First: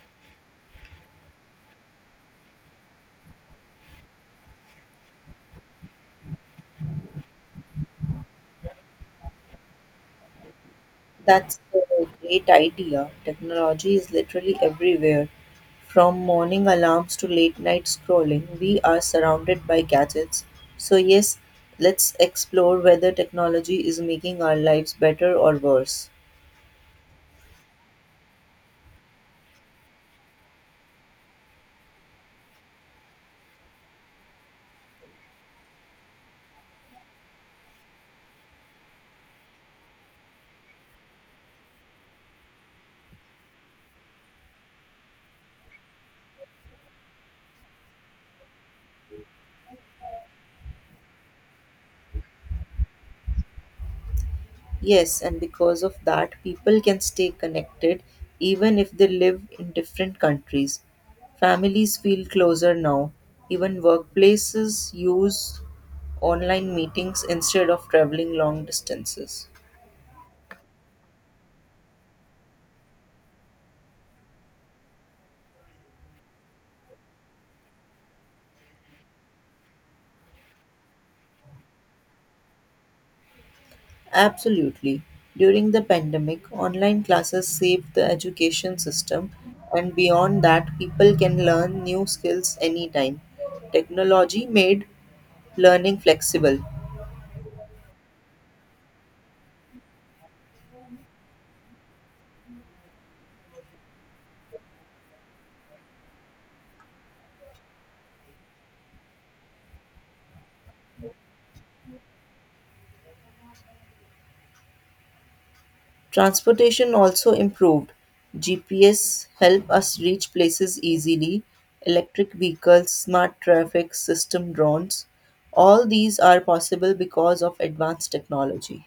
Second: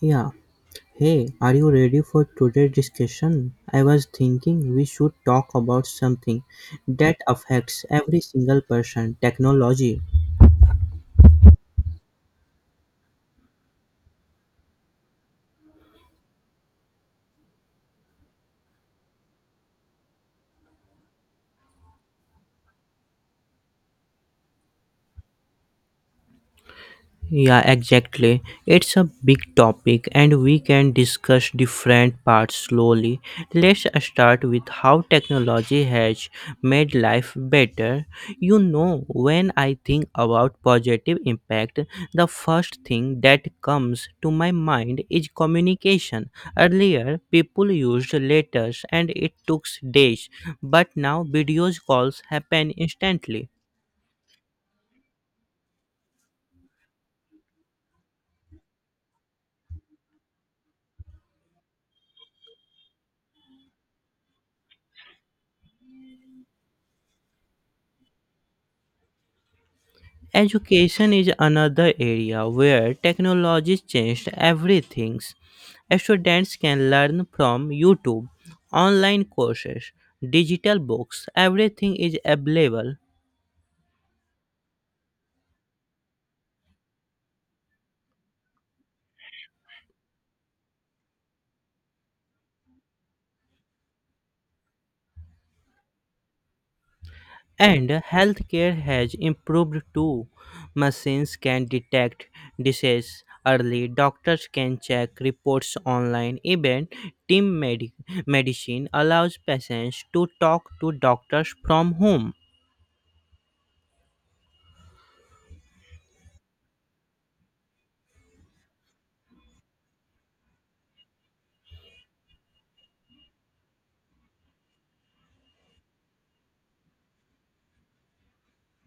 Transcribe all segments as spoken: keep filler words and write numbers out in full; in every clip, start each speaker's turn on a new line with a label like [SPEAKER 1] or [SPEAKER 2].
[SPEAKER 1] Yeah. Hey, are you ready for today's discussion? I was thinking we should talk about something that affects every single person technology.
[SPEAKER 2] That's a great idea. Technology is literally everywhere. From morning alarms to late night scrolling, we are surrounded by gadgets. So, yes, let's explore whether technology is making our lives better or worse.
[SPEAKER 1] Yeah, exactly. It's a big topic and we can discuss different parts slowly. Let's start with how technology has made life better. You know, when I think about positive impact, the first thing that comes to my mind is communication. Earlier, people used letters and it took days, but now videos calls happen instantly.
[SPEAKER 2] Yes, and because of that, people can stay connected even if they live in different countries. Families feel closer now. Even workplaces use online meetings instead of traveling long distances.
[SPEAKER 1] Education is another area where technology changed everything. Students can learn from YouTube, online courses, digital books, everything is available.
[SPEAKER 2] Absolutely. During the pandemic, online classes saved the education system, and beyond that, people can learn new skills anytime. Technology made learning flexible.
[SPEAKER 1] And healthcare has improved too. Machines can detect disease early, doctors can check reports online, even team medi- medicine allows patients to talk to doctors from home.
[SPEAKER 2] Transportation also improved. G P S help us reach places easily. Electric vehicles, smart traffic system, drones. All these are possible because of advanced technology.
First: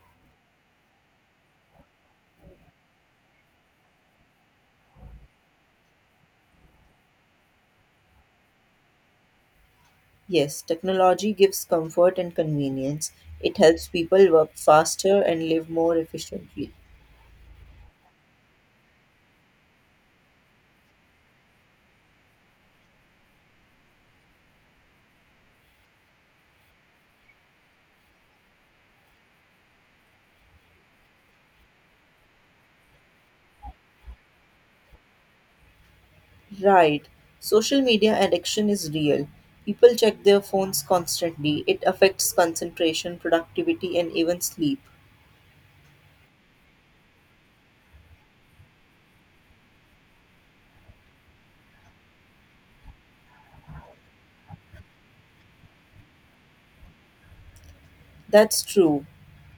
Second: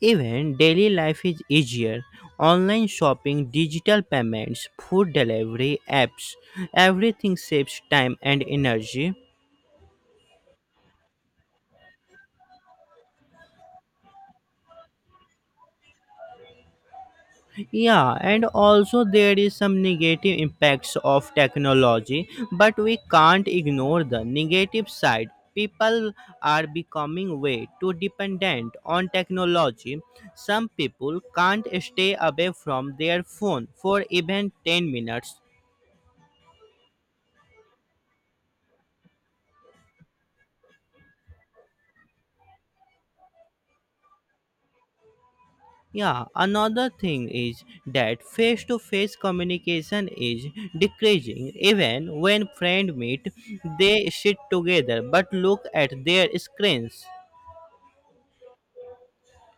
[SPEAKER 1] Even daily life is easier. Online shopping, digital payments, food delivery apps, everything saves time and energy.
[SPEAKER 2] Yes, technology gives comfort and convenience. It helps people work faster and live more efficiently.
[SPEAKER 1] Yeah, and also there is some negative impacts of technology, but we can't ignore the negative side. People are becoming way too dependent on technology. Some people can't stay away from their phone for even ten minutes.
[SPEAKER 2] Right. Social media addiction is real. People check their phones constantly. It affects concentration, productivity, and even sleep.
[SPEAKER 1] Yeah, another thing is that face to face communication is decreasing. Even when friends meet, they sit together but look at their screens.
[SPEAKER 2] That's true.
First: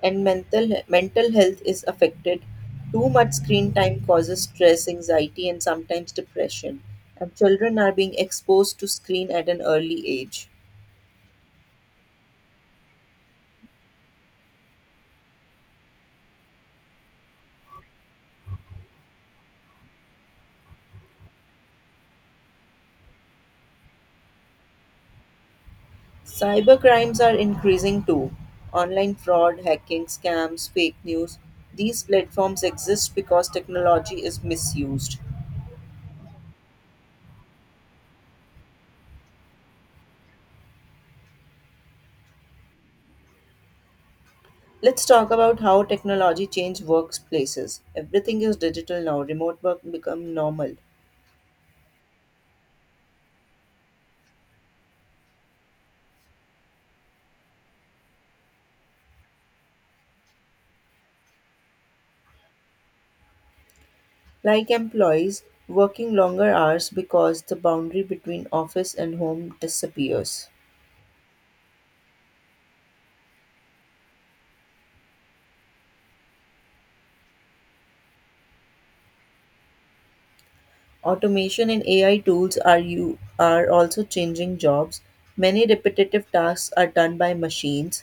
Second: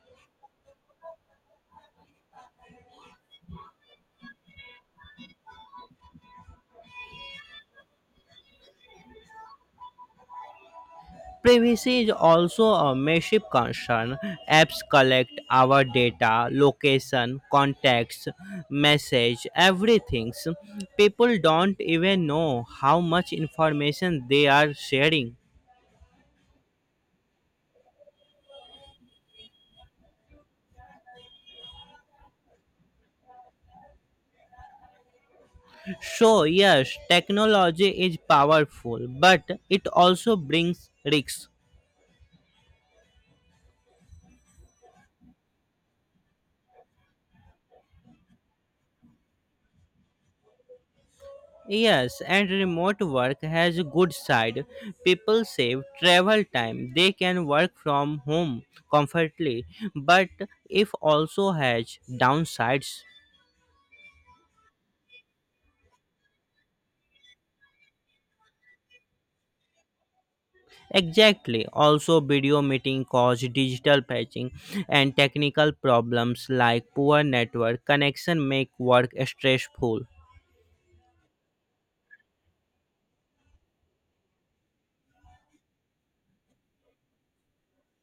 [SPEAKER 2] And mental mental health is affected. Too much screen time causes stress, anxiety, and sometimes depression. And children are being exposed to screen at an early age.
[SPEAKER 1] Privacy is also a massive concern. Apps collect our data, location, contacts, message, everything. People don't even know how much information they are sharing.
[SPEAKER 2] Cybercrimes are increasing too. Online fraud, hacking, scams, fake news. These platforms exist because technology is misused.
[SPEAKER 1] So, yes, technology is powerful, but it also brings risks.
[SPEAKER 2] Let's talk about how technology changed workplaces. Everything is digital now. Remote work become normal.
[SPEAKER 1] Yes, and remote work has a good side. People save travel time. They can work from home comfortably, but it also has downsides.
[SPEAKER 2] Like employees working longer hours because the boundary between office and home disappears.
[SPEAKER 1] Exactly. Also, video meeting cause digital patching and technical problems like poor network connection make work stressful.
[SPEAKER 2] Automation and A I tools are you are also changing jobs. Many repetitive tasks are done by machines.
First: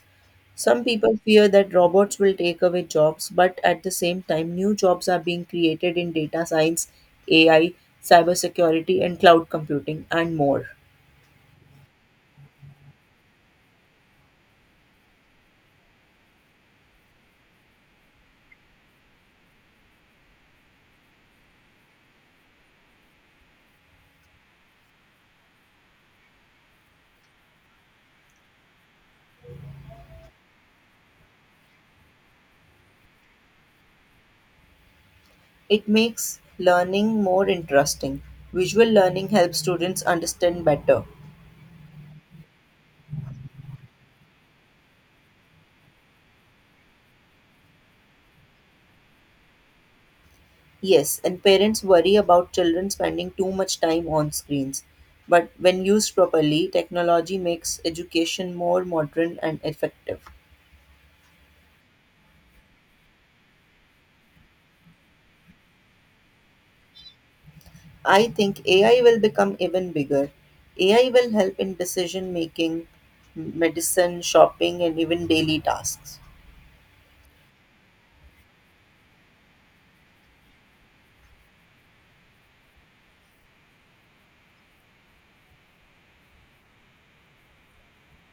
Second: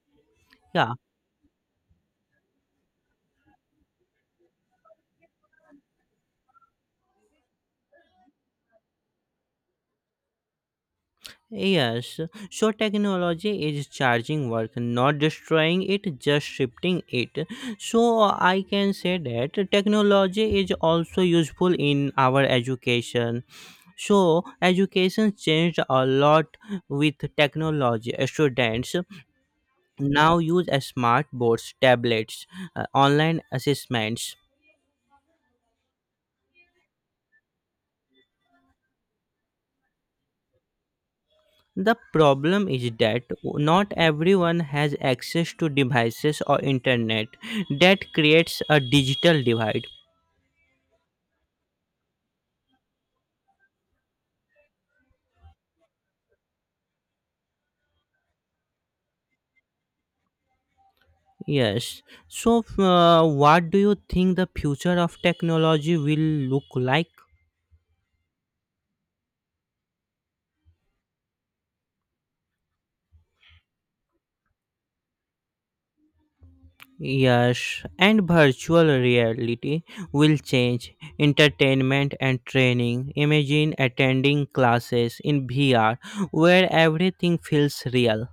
[SPEAKER 2] Some
[SPEAKER 1] Yeah.
[SPEAKER 2] people fear that robots will take away jobs, but at the same time, new jobs are being created in data science, A I, cybersecurity, and cloud computing, and more.
[SPEAKER 1] Yes, so technology is charging work, not destroying it, just shifting it. So I can say that technology is also useful in our education. So education changed a lot with technology. Students now use smartboards, tablets, uh, online assessments.
[SPEAKER 2] It makes learning more interesting. Visual learning helps students understand better.
[SPEAKER 1] The problem is that not everyone has access to devices or internet. That creates a digital divide.
[SPEAKER 2] Yes, and parents worry about children spending too much time on screens. But when used properly, technology makes education more modern and effective.
[SPEAKER 1] Yes. So, uh, what do you think the future of technology will look like?
[SPEAKER 2] I think A I will become even bigger. A I will help in decision making, medicine, shopping, and even daily tasks.
[SPEAKER 1] Yes, and virtual reality will change entertainment and training. Imagine attending classes in V R where everything feels real.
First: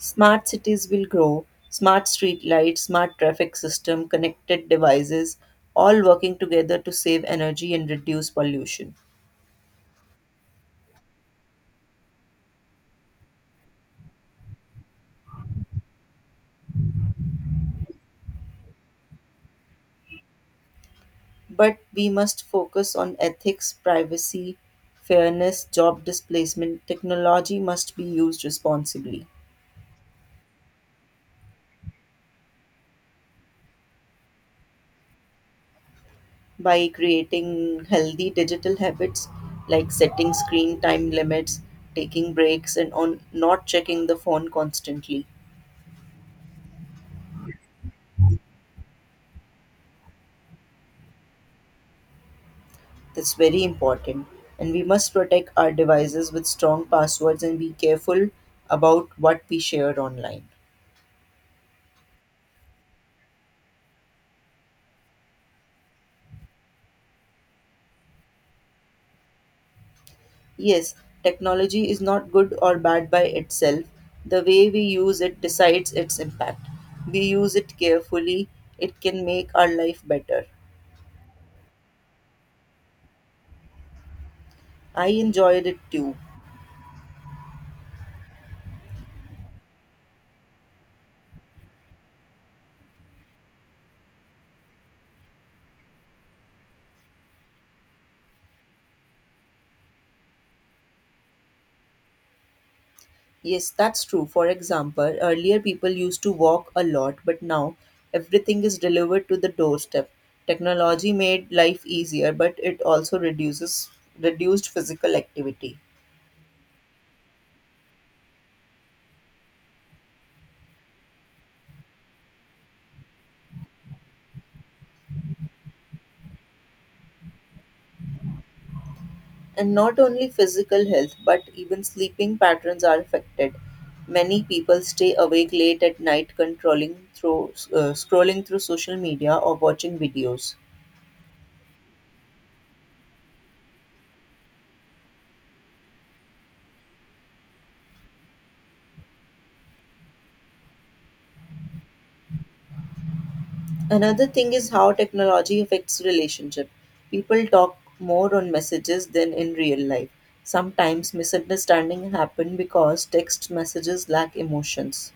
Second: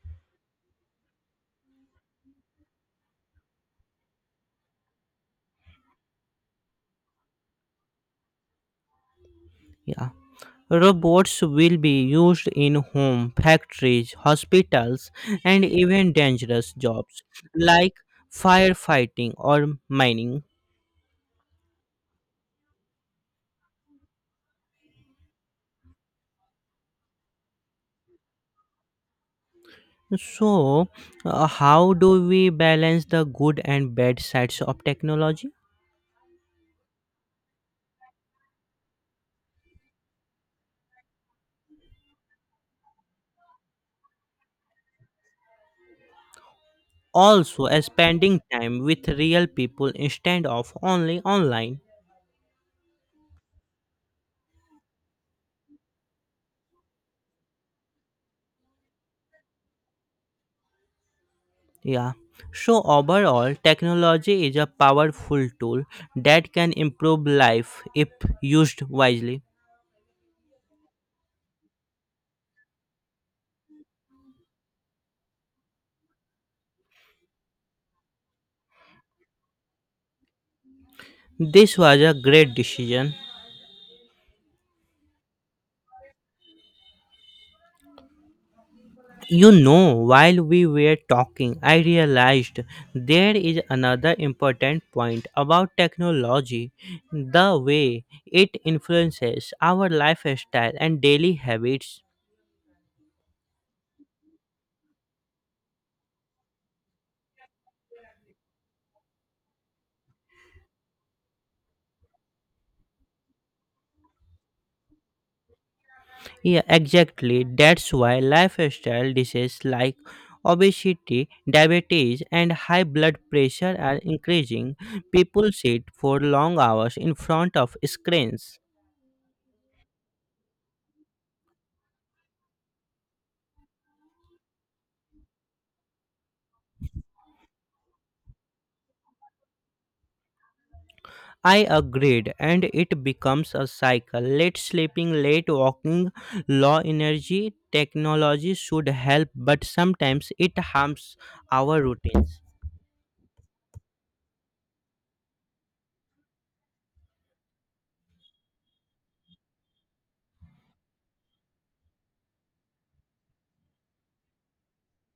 [SPEAKER 2] Smart cities will grow, smart street lights, smart traffic system, connected devices, all working together to save energy and reduce pollution.
[SPEAKER 1] Yeah. Robots will be used in home, factories, hospitals, and even dangerous jobs like firefighting or mining.
[SPEAKER 2] But we must focus on ethics, privacy, fairness, job displacement. Technology must be used responsibly.
[SPEAKER 1] So, uh, how do we balance the good and bad sides of technology?
[SPEAKER 2] By creating healthy digital habits like setting screen time limits, taking breaks, and on not checking the phone constantly.
[SPEAKER 1] Also, uh, spending time with real people instead of only online.
[SPEAKER 2] That's very important. And we must protect our devices with strong passwords and be careful about what we share online.
[SPEAKER 1] Yeah. So, overall, technology is a powerful tool that can improve life if used wisely.
[SPEAKER 2] Yes, technology is not good or bad by itself. The way we use it decides its impact. We use it carefully, it can make our life better.
[SPEAKER 1] This was a great decision.
[SPEAKER 2] I enjoyed it too.
[SPEAKER 1] You know, while we were talking, I realized there is another important point about technology the way it influences our lifestyle and daily habits.
[SPEAKER 2] Yes, that's true. For example, earlier people used to walk a lot, but now everything is delivered to the doorstep. Technology made life easier, but it also reduces reduced physical activity.
[SPEAKER 1] Yeah, exactly. That's why lifestyle diseases like obesity, diabetes, and high blood pressure are increasing. People sit for long hours in front of screens.
[SPEAKER 2] And not only physical health, but even sleeping patterns are affected. Many people stay awake late at night, controlling through uh, scrolling through social media or watching videos.
[SPEAKER 1] I agreed, and it becomes a cycle. Late sleeping, late walking, low energy. Technology should help, but sometimes it harms our routines.
[SPEAKER 2] Another thing is how technology affects relationship. People talk more on messages than in real life. Sometimes misunderstanding happen because text messages lack emotions.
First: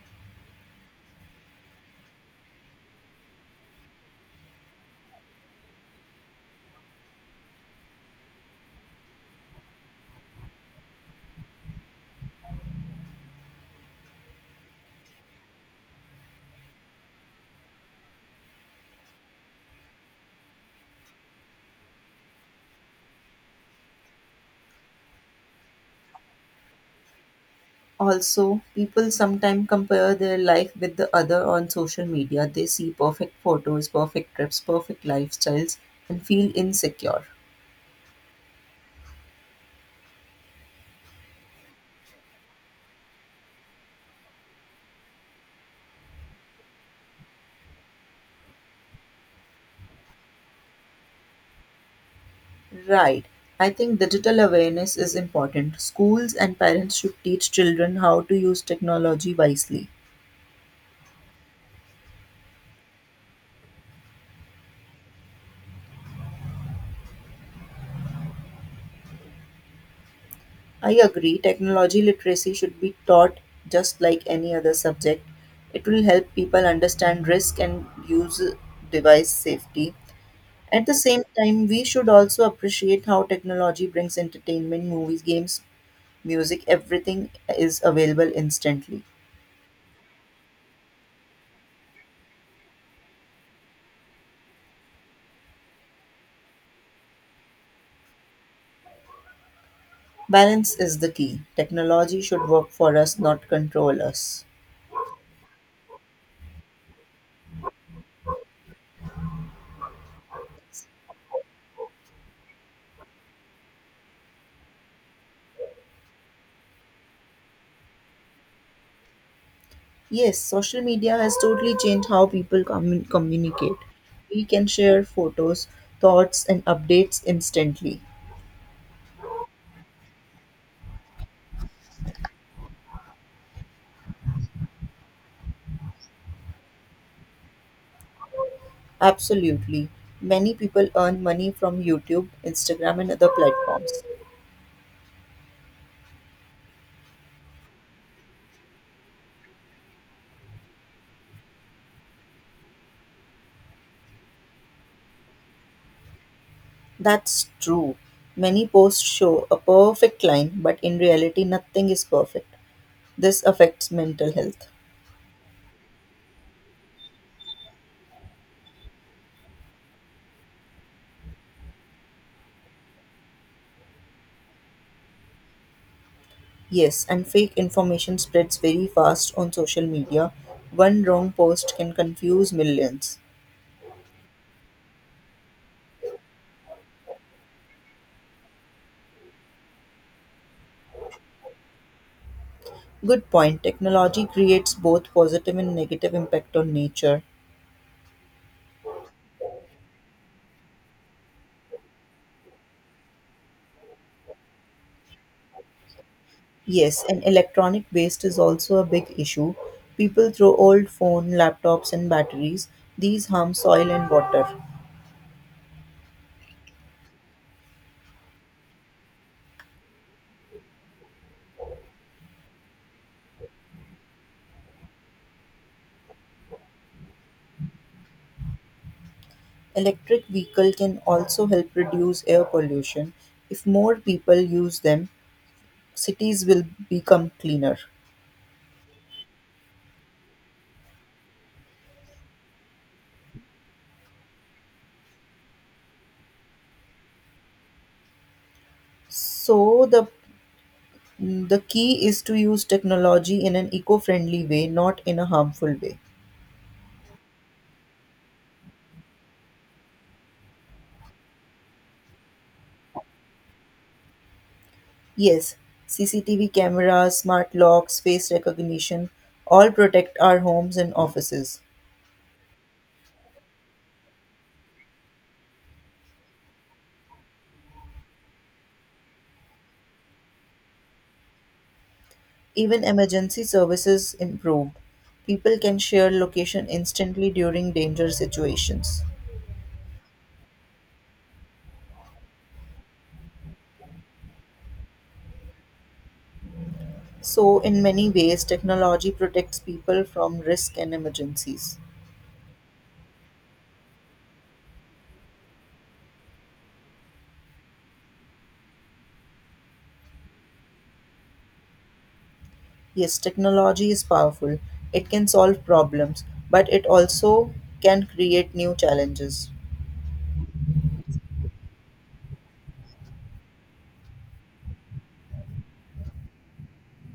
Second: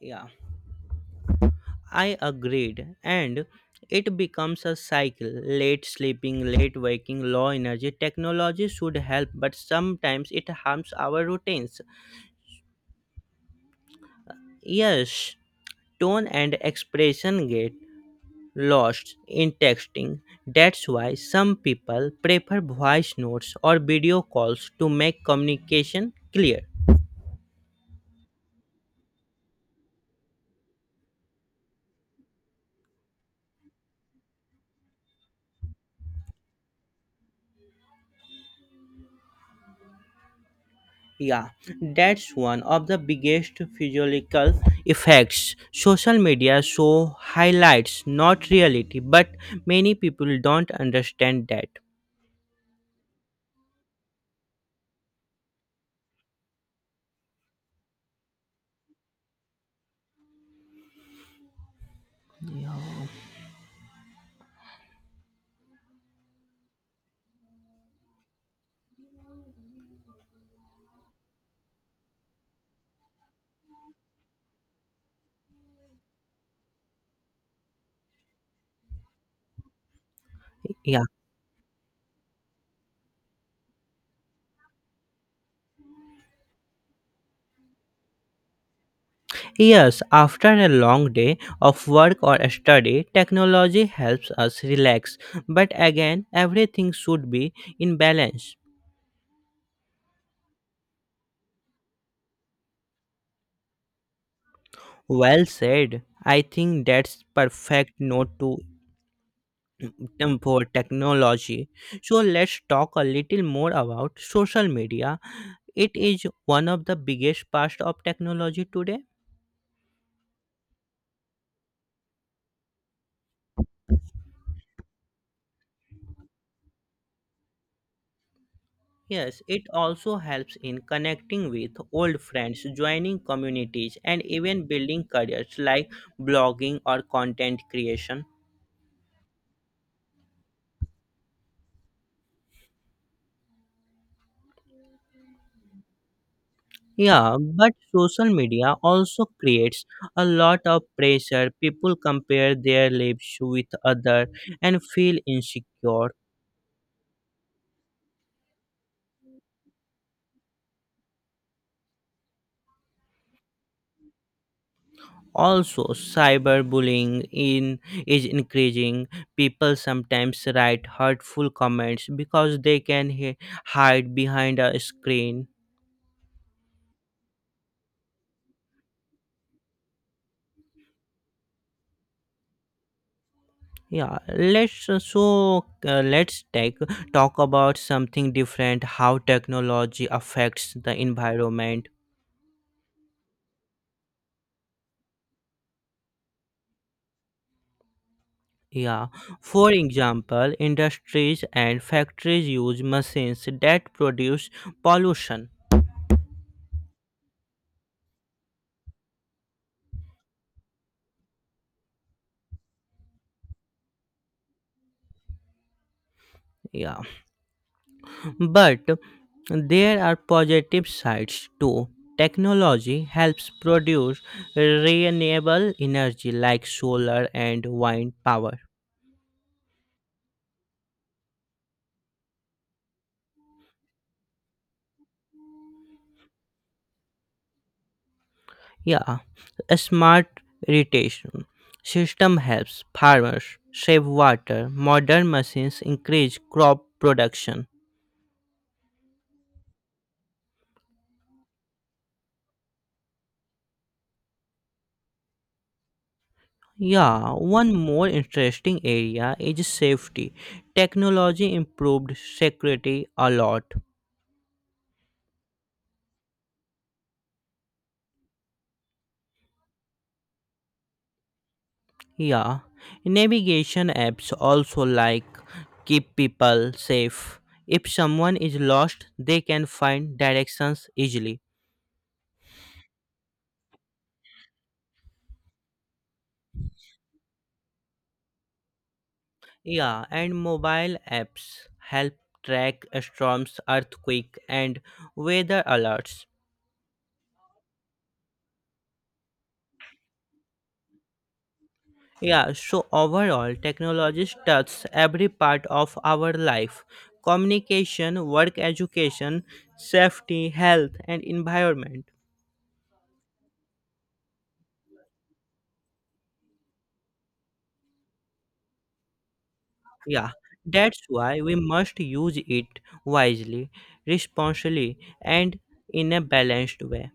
[SPEAKER 1] Yeah, I agreed, and it becomes a cycle. Late sleeping, late waking, low energy. Technology should help, but sometimes it harms our routines. Yes, tone and expression get lost in texting. That's why some people prefer voice notes or video calls to make communication clear.
[SPEAKER 2] Also, people sometimes compare their life with the other on social media. They see perfect photos, perfect trips, perfect lifestyles, and feel insecure.
[SPEAKER 1] Yeah, that's one of the biggest physiological effects. Social media so highlights not reality, but many people don't understand that.
[SPEAKER 2] Right. I think digital awareness is important. Schools and parents should teach children how to use technology wisely. I agree, technology literacy should be taught just like any other subject. It will help people understand risk and use device safety. At the
[SPEAKER 1] Yeah.
[SPEAKER 2] same time, we should also appreciate how technology brings entertainment, movies, games, music, everything is available instantly.
[SPEAKER 1] Yes, after a long day of work or study, technology helps us relax. But again, everything should be in balance.
[SPEAKER 2] Balance is the key. Technology should work for us, not control us.
[SPEAKER 1] Well said. I think that's perfect note to item for technology. So let's talk a little more about social media. It is one of the biggest parts of technology today.
[SPEAKER 2] Yes, social media has totally changed how people commun- communicate. We can share photos, thoughts, and updates instantly.
[SPEAKER 1] Yes, it also helps in connecting with old friends, joining communities, and even building careers like blogging or content creation.
[SPEAKER 2] Absolutely. Many people earn money from YouTube, Instagram, and other platforms.
[SPEAKER 1] Yeah, but social media also creates a lot of pressure. People compare their lives with other and feel insecure.
[SPEAKER 2] That's true. Many posts show a perfect line, but in reality, nothing is perfect. This affects mental health.
[SPEAKER 1] Also, cyberbullying in is increasing. People sometimes write hurtful comments because they can hi- hide behind a screen.
[SPEAKER 2] Yes, and fake information spreads very fast on social media. One wrong post can confuse millions.
[SPEAKER 1] Yeah, let's uh, so uh, let's take talk about something different. How technology affects the environment.
[SPEAKER 2] Good point. Technology creates both positive and negative impact on nature.
[SPEAKER 1] Yeah, for example, industries and factories use machines that produce pollution.
[SPEAKER 2] Yes, and electronic waste is also a big issue. People throw old phone, laptops and batteries. These harm soil and water.
[SPEAKER 1] Yeah, but there are positive sides too. Technology helps produce renewable energy like solar and wind power.
[SPEAKER 2] Electric vehicle can also help reduce air pollution. If more people use them, cities will become cleaner.
[SPEAKER 1] Yeah, a smart irrigation system helps farmers save water. Modern machines increase crop production.
[SPEAKER 2] So the the key is to use technology in an eco-friendly way, not in a harmful way.
[SPEAKER 1] Yeah, one more interesting area is safety. Technology improved security a lot.
[SPEAKER 2] Yes, C C T V cameras, smart locks, face recognition all protect our homes and offices.
[SPEAKER 1] Yeah, navigation apps also like keep people safe. If someone is lost, they can find directions easily.
[SPEAKER 2] Even emergency services improved. People can share location instantly during danger situations.
[SPEAKER 1] Yeah, and mobile apps help track storms, earthquake, and weather alerts.
[SPEAKER 2] So, in many ways, technology protects people from risk and emergencies.
[SPEAKER 1] Yeah, so overall, technology touches every part of our life communication, work, education, safety, health, and environment.
[SPEAKER 2] Yes, technology is powerful. It can solve problems, but it also can create new challenges.
[SPEAKER 1] Yeah, that's why we must use it wisely, responsibly, and in a balanced way.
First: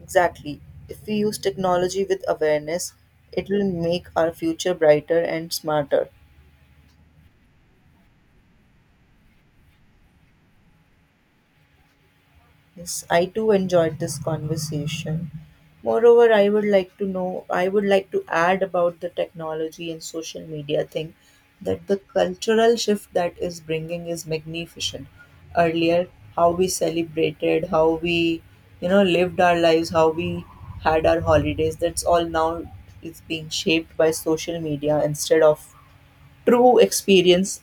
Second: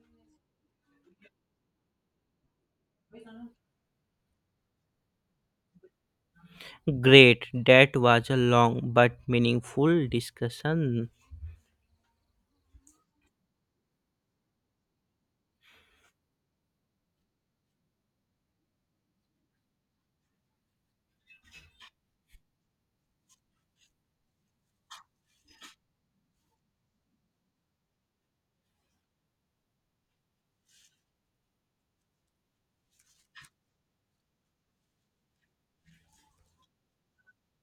[SPEAKER 2] Exactly. If we use technology with awareness, it will make our future brighter and smarter.
[SPEAKER 1] Great, that was a long but meaningful discussion.
[SPEAKER 2] Yes, I too enjoyed this conversation. Moreover, I would like to know, I would like to add about the technology and social media thing that the cultural shift that is bringing is magnificent. Earlier, how we celebrated, how we, you know, lived our lives, how we had our holidays, that's all now is being shaped by social media instead of true experience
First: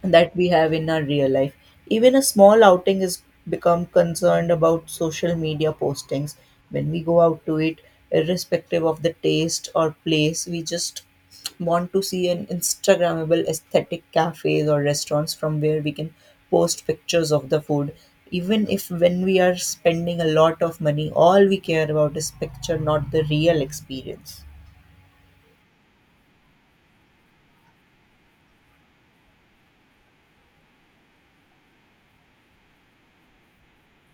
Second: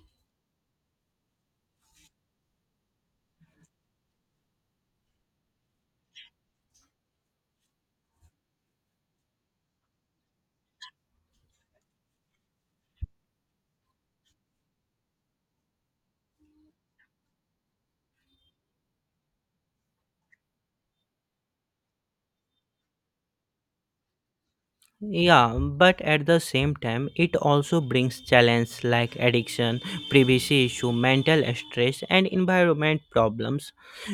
[SPEAKER 2] that we have in our real life. Even a small outing is become concerned about social media postings. When we go out to eat, irrespective of the taste or place, we just want to see an Instagrammable aesthetic cafes or restaurants from where we can post pictures of the food. Even if when we are spending a lot of money, all we care about is picture, not the real experience.
[SPEAKER 1] Yeah, but at the same time, it also brings challenges like addiction, privacy issue, mental stress, and environment problems.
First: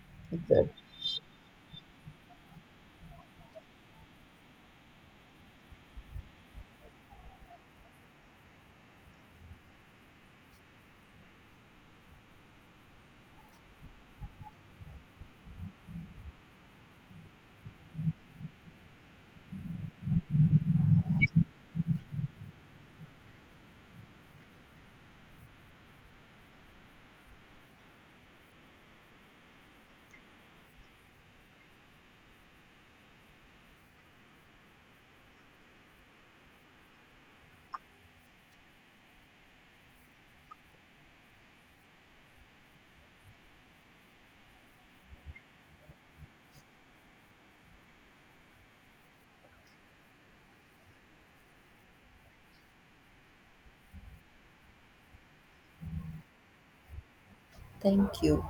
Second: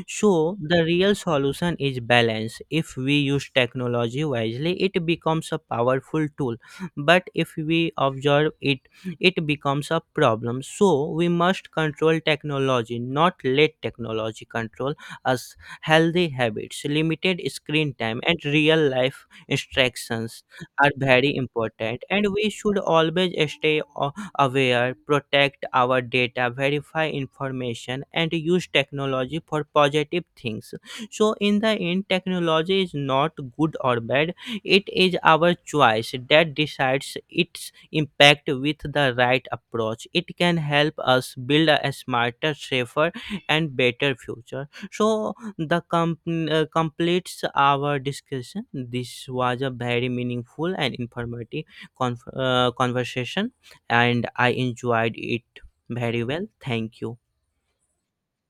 [SPEAKER 1] So,
[SPEAKER 2] Exactly.
[SPEAKER 1] the real solution is balance. If we use technology wisely, it becomes a powerful tool, but if we observe it, it becomes a problem. So, we must control technology, not let technology control us. Healthy habits, limited screen time, and real life instructions are very important and we should always stay a- aware, protect our data, verify information, and use technology for positive things. So in the end, technology is not good or bad. It is our choice that decides its impact. With the right approach it can help us build a smarter, safer, and better future. So the com- uh, completes our discussion. This was a very meaningful and informative conf- uh, conversation, and I enjoyed it very well. Thank you.
[SPEAKER 2] Thank you.